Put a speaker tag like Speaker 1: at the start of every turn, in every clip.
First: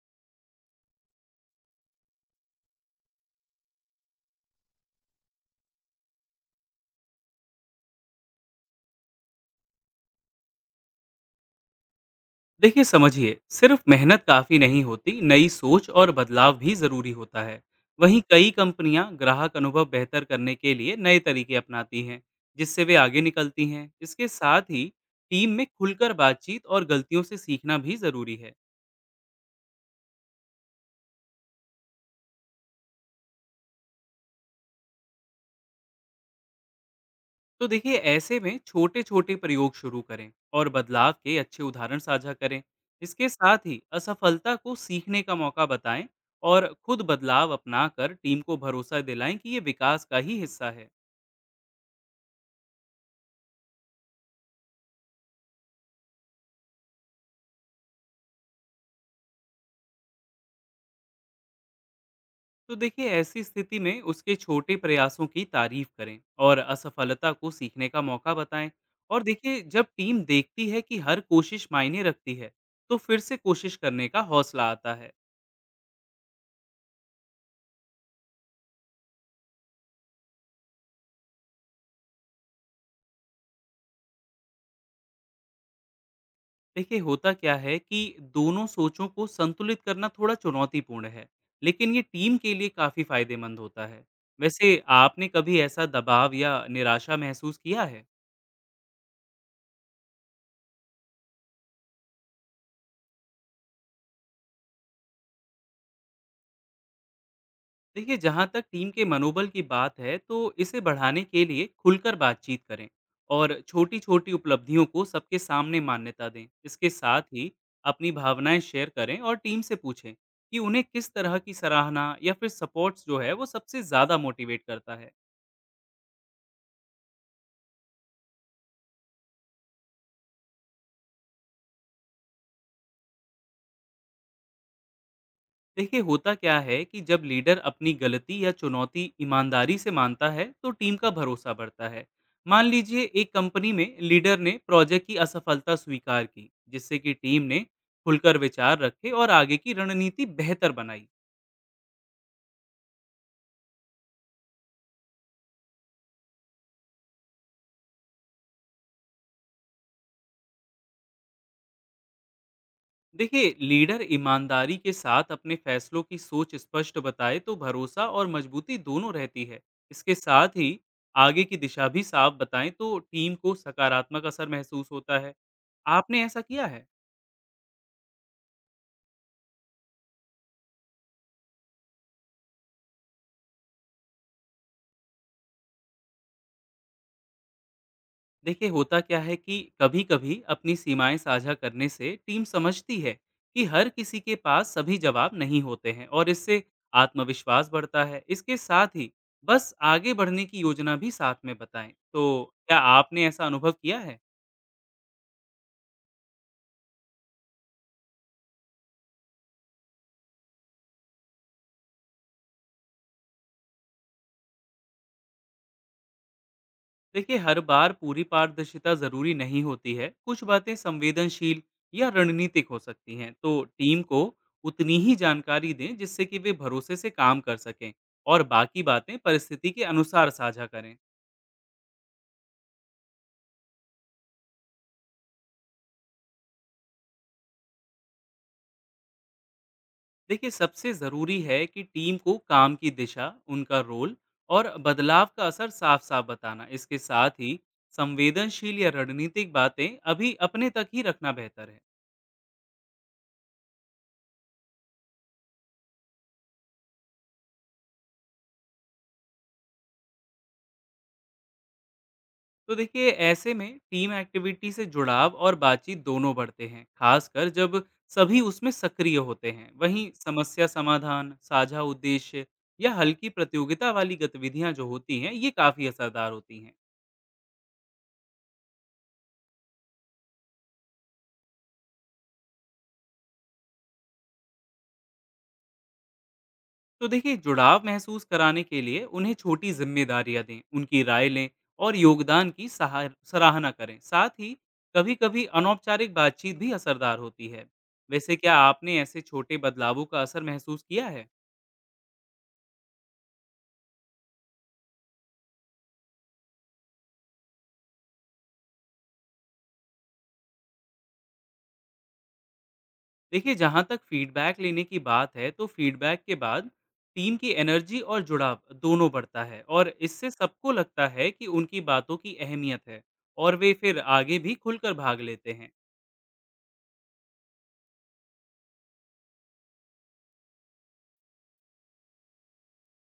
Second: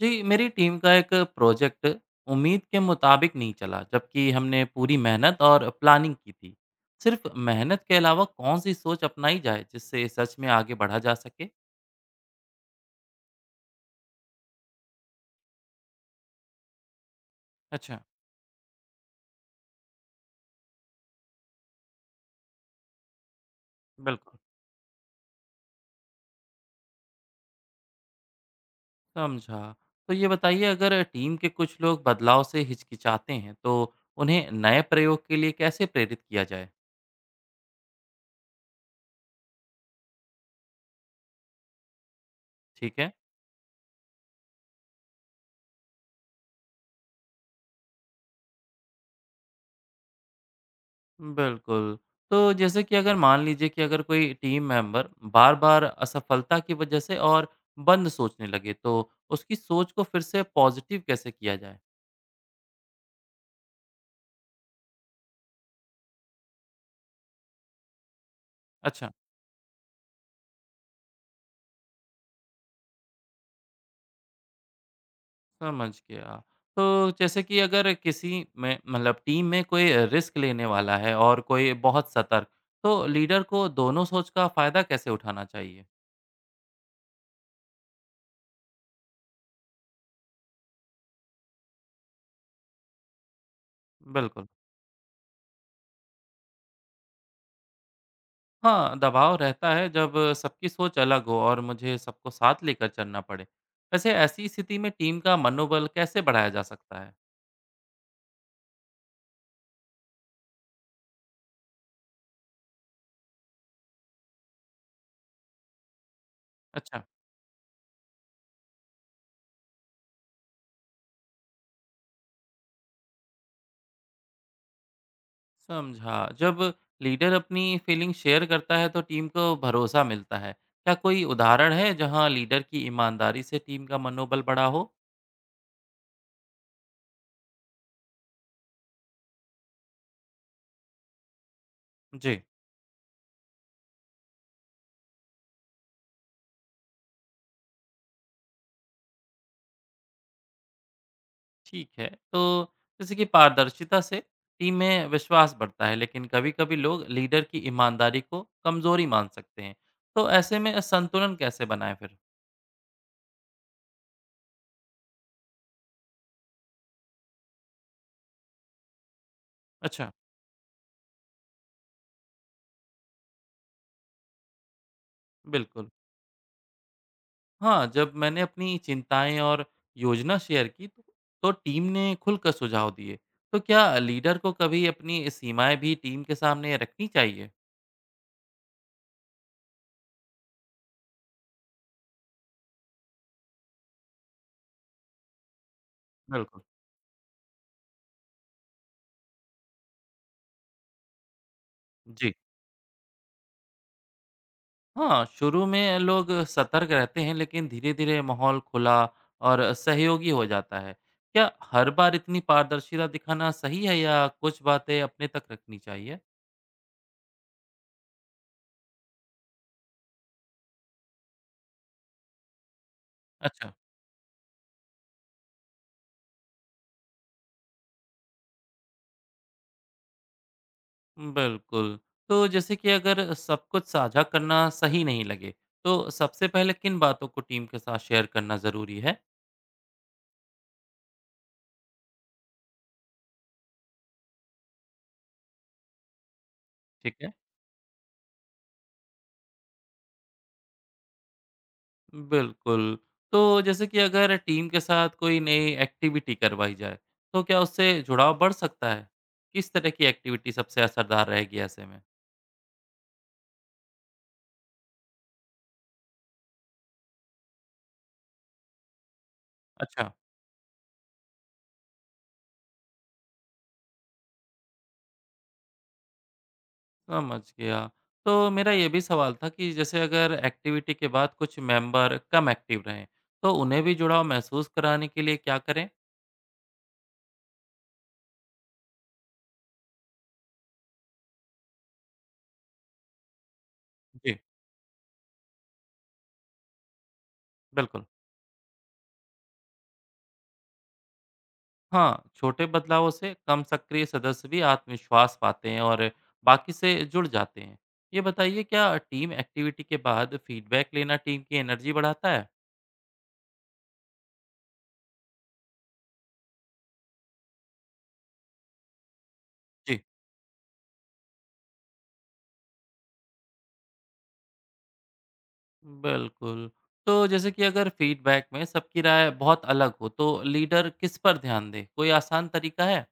Speaker 1: जी, मेरी टीम का एक प्रोजेक्ट उम्मीद के मुताबिक नहीं चला, जबकि हमने पूरी मेहनत और प्लानिंग की थी। सिर्फ मेहनत के अलावा कौन सी सोच अपनाई जाए जिससे सच में आगे बढ़ा जा सके?
Speaker 2: देखिए समझिए, सिर्फ मेहनत काफ़ी नहीं होती, नई सोच और बदलाव भी ज़रूरी होता है।
Speaker 1: अच्छा।
Speaker 2: वहीं कई कंपनियां ग्राहक अनुभव बेहतर करने के लिए नए तरीके अपनाती हैं, जिससे वे आगे निकलती हैं। इसके
Speaker 1: बिल्कुल।
Speaker 2: साथ ही टीम में खुलकर बातचीत और गलतियों से सीखना भी ज़रूरी है।
Speaker 1: समझा। तो ये बताइए, अगर टीम के कुछ लोग बदलाव से हिचकिचाते हैं, तो उन्हें नए प्रयोग के लिए कैसे प्रेरित किया जाए?
Speaker 2: तो देखिए, ऐसे में छोटे छोटे प्रयोग शुरू करें और बदलाव के अच्छे उदाहरण साझा करें।
Speaker 1: ठीक है।
Speaker 2: इसके साथ ही असफलता को सीखने का मौका बताएं और खुद बदलाव अपनाकर टीम को भरोसा दिलाएं कि ये विकास का ही हिस्सा है।
Speaker 1: बिल्कुल। तो जैसे कि अगर मान लीजिए कि अगर कोई टीम मेंबर बार-बार असफलता की वजह से और बंद सोचने लगे, तो उसकी सोच को फिर से पॉजिटिव कैसे किया जाए?
Speaker 2: तो देखिए, ऐसी स्थिति में उसके छोटे प्रयासों की तारीफ करें और असफलता को सीखने का मौका बताएं।
Speaker 1: अच्छा,
Speaker 2: और देखिए, जब टीम देखती है कि हर कोशिश मायने रखती है, तो फिर से कोशिश करने का हौसला आता है।
Speaker 1: समझ गया। तो जैसे कि अगर किसी में मतलब टीम में कोई रिस्क लेने वाला है और कोई बहुत सतर्क, तो लीडर को दोनों सोच का फ़ायदा कैसे उठाना चाहिए?
Speaker 2: देखिए, होता क्या है कि दोनों सोचों को संतुलित करना थोड़ा चुनौतीपूर्ण है, लेकिन ये टीम के लिए काफी फायदेमंद होता है।
Speaker 1: बिल्कुल।
Speaker 2: वैसे, आपने कभी ऐसा दबाव या निराशा महसूस किया है?
Speaker 1: हाँ, दबाव रहता है जब सबकी सोच अलग हो और मुझे सबको साथ लेकर चलना पड़े। वैसे ऐसी स्थिति में टीम का मनोबल कैसे बढ़ाया जा सकता है?
Speaker 2: देखिए, जहाँ तक टीम के मनोबल की बात है, तो इसे बढ़ाने के लिए खुलकर बातचीत करें और छोटी छोटी उपलब्धियों को सबके सामने मान्यता दें। इसके
Speaker 1: अच्छा,
Speaker 2: साथ ही अपनी भावनाएं शेयर करें और टीम से पूछें कि उन्हें किस तरह की सराहना या फिर सपोर्ट्स जो है वो सबसे ज़्यादा मोटिवेट करता है।
Speaker 1: समझा। जब लीडर अपनी फीलिंग शेयर करता है तो टीम को भरोसा मिलता है। क्या कोई उदाहरण है जहाँ लीडर की ईमानदारी से टीम का मनोबल बढ़ा हो?
Speaker 2: देखिए, होता क्या है कि जब लीडर अपनी गलती या चुनौती ईमानदारी से मानता है, तो टीम का भरोसा बढ़ता है।
Speaker 1: जी।
Speaker 2: मान लीजिए, एक कंपनी में लीडर ने प्रोजेक्ट की असफलता स्वीकार की, जिससे कि टीम ने खुलकर विचार रखे और आगे की रणनीति बेहतर बनाई।
Speaker 1: ठीक है। तो जैसे कि पारदर्शिता से टीम में विश्वास बढ़ता है, लेकिन कभी-कभी लोग लीडर की ईमानदारी को कमज़ोरी मान सकते हैं। तो ऐसे में संतुलन कैसे बनाएँ फिर?
Speaker 2: देखिए, लीडर ईमानदारी के साथ अपने फैसलों की सोच स्पष्ट बताए तो भरोसा और मजबूती दोनों रहती है।
Speaker 1: अच्छा,
Speaker 2: इसके साथ ही आगे की दिशा भी साफ बताएं तो टीम को सकारात्मक असर महसूस होता है।
Speaker 1: बिल्कुल।
Speaker 2: आपने ऐसा किया है?
Speaker 1: हाँ, जब मैंने अपनी चिंताएँ और योजना शेयर की, तो टीम ने खुलकर सुझाव दिए। तो क्या लीडर को कभी अपनी सीमाएँ भी टीम के सामने रखनी चाहिए?
Speaker 2: देखिए, होता क्या है कि कभी कभी अपनी सीमाएं साझा करने से टीम समझती है कि हर किसी के पास सभी जवाब नहीं होते हैं, और इससे
Speaker 1: बिल्कुल।
Speaker 2: आत्मविश्वास बढ़ता है। इसके साथ ही बस आगे बढ़ने की योजना भी साथ में बताएं तो
Speaker 1: जी।
Speaker 2: क्या आपने ऐसा अनुभव किया है?
Speaker 1: हाँ, शुरू में लोग सतर्क रहते हैं, लेकिन धीरे-धीरे माहौल खुला और सहयोगी हो जाता है। क्या हर बार इतनी पारदर्शिता दिखाना सही है या कुछ बातें अपने तक रखनी चाहिए?
Speaker 2: देखिए, हर बार पूरी पारदर्शिता जरूरी नहीं होती है, कुछ बातें संवेदनशील या रणनीतिक हो सकती हैं, तो
Speaker 1: अच्छा।
Speaker 2: टीम को उतनी ही जानकारी दें जिससे कि वे भरोसे से काम कर सकें और बाकी बातें परिस्थिति के अनुसार साझा करें।
Speaker 1: बिल्कुल। तो जैसे कि अगर सब कुछ साझा करना सही नहीं लगे, तो सबसे पहले किन बातों को टीम के साथ शेयर करना ज़रूरी है?
Speaker 2: देखिए, सबसे ज़रूरी है कि टीम को काम की दिशा, उनका रोल और बदलाव का असर साफ-साफ बताना। इसके
Speaker 1: ठीक
Speaker 2: साथ
Speaker 1: है।
Speaker 2: ही संवेदनशील या रणनीतिक बातें अभी अपने तक ही रखना बेहतर है।
Speaker 1: बिल्कुल। तो जैसे कि अगर टीम के साथ कोई नई एक्टिविटी करवाई जाए, तो क्या उससे जुड़ाव बढ़ सकता है? किस तरह की एक्टिविटी सबसे असरदार रहेगी ऐसे में?
Speaker 2: तो देखिए, ऐसे में टीम एक्टिविटी से जुड़ाव और बातचीत दोनों बढ़ते हैं, खासकर जब सभी उसमें सक्रिय होते हैं। वहीं
Speaker 1: अच्छा।
Speaker 2: समस्या समाधान, साझा उद्देश्य या हल्की प्रतियोगिता वाली गतिविधियां जो होती हैं, ये काफ़ी असरदार होती हैं।
Speaker 1: समझ गया। तो मेरा ये भी सवाल था कि जैसे अगर एक्टिविटी के बाद कुछ मेंबर कम एक्टिव रहें, तो उन्हें भी जुड़ाव महसूस कराने के लिए क्या करें?
Speaker 2: तो देखिए, जुड़ाव महसूस कराने के लिए उन्हें छोटी जिम्मेदारियां दें, उनकी राय लें और योगदान की सराहना करें। साथ
Speaker 1: जी,
Speaker 2: ही कभी कभी अनौपचारिक बातचीत भी असरदार होती है।
Speaker 1: बिल्कुल।
Speaker 2: वैसे, क्या आपने ऐसे छोटे बदलावों का असर महसूस किया है?
Speaker 1: हाँ, छोटे बदलावों से कम सक्रिय सदस्य भी आत्मविश्वास पाते हैं और बाकी से जुड़ जाते हैं। ये बताइए क्या टीम एक्टिविटी के बाद फीडबैक लेना टीम की एनर्जी बढ़ाता है?
Speaker 2: देखिए, जहाँ तक फीडबैक लेने की बात है, तो फीडबैक के बाद टीम की एनर्जी और जुड़ाव दोनों बढ़ता है और
Speaker 1: जी।
Speaker 2: इससे सबको लगता है कि उनकी बातों की अहमियत है और वे फिर आगे भी खुलकर भाग लेते हैं।
Speaker 1: बिल्कुल। तो जैसे कि अगर फीडबैक में सबकी राय बहुत अलग हो तो लीडर किस पर ध्यान दे? कोई आसान तरीका है?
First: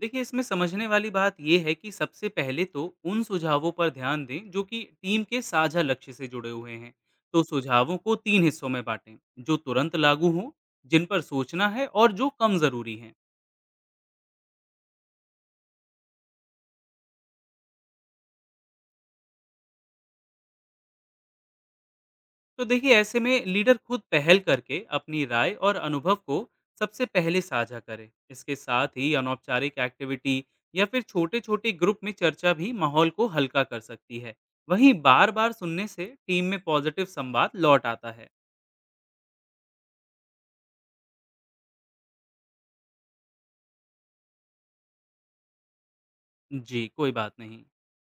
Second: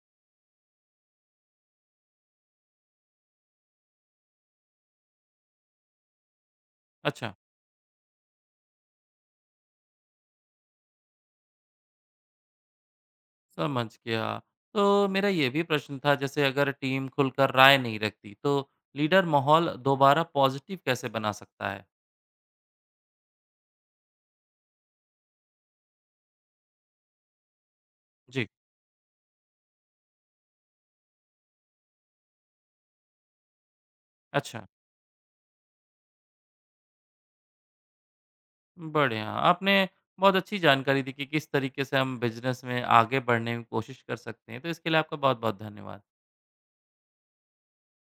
Speaker 2: देखिए, इसमें समझने वाली बात यह है कि सबसे पहले तो उन सुझावों पर ध्यान दें जो कि टीम के साझा लक्ष्य से जुड़े हुए हैं,
Speaker 1: अच्छा।
Speaker 2: तो सुझावों को 3 हिस्सों में बांटें, जो तुरंत लागू हों, जिन पर सोचना है और जो कम ज़रूरी हैं।
Speaker 1: समझ गया। तो मेरा ये भी प्रश्न था जैसे अगर टीम खुलकर राय नहीं रखती तो लीडर माहौल दोबारा पॉजिटिव कैसे बना सकता है?
Speaker 2: तो देखिए, ऐसे में लीडर खुद पहल करके अपनी राय और अनुभव को सबसे पहले साझा करें।
Speaker 1: जी।
Speaker 2: इसके साथ ही अनौपचारिक एक्टिविटी या फिर छोटे छोटे ग्रुप में चर्चा भी माहौल को हल्का कर सकती है।
Speaker 1: अच्छा।
Speaker 2: वहीं बार बार सुनने से टीम में पॉजिटिव संवाद लौट आता है।
Speaker 1: बढ़िया। आपने बहुत अच्छी जानकारी दी कि किस तरीके से हम बिज़नेस में आगे बढ़ने की कोशिश कर सकते हैं। तो इसके लिए आपका बहुत-बहुत धन्यवाद।
Speaker 2: जी, कोई बात नहीं।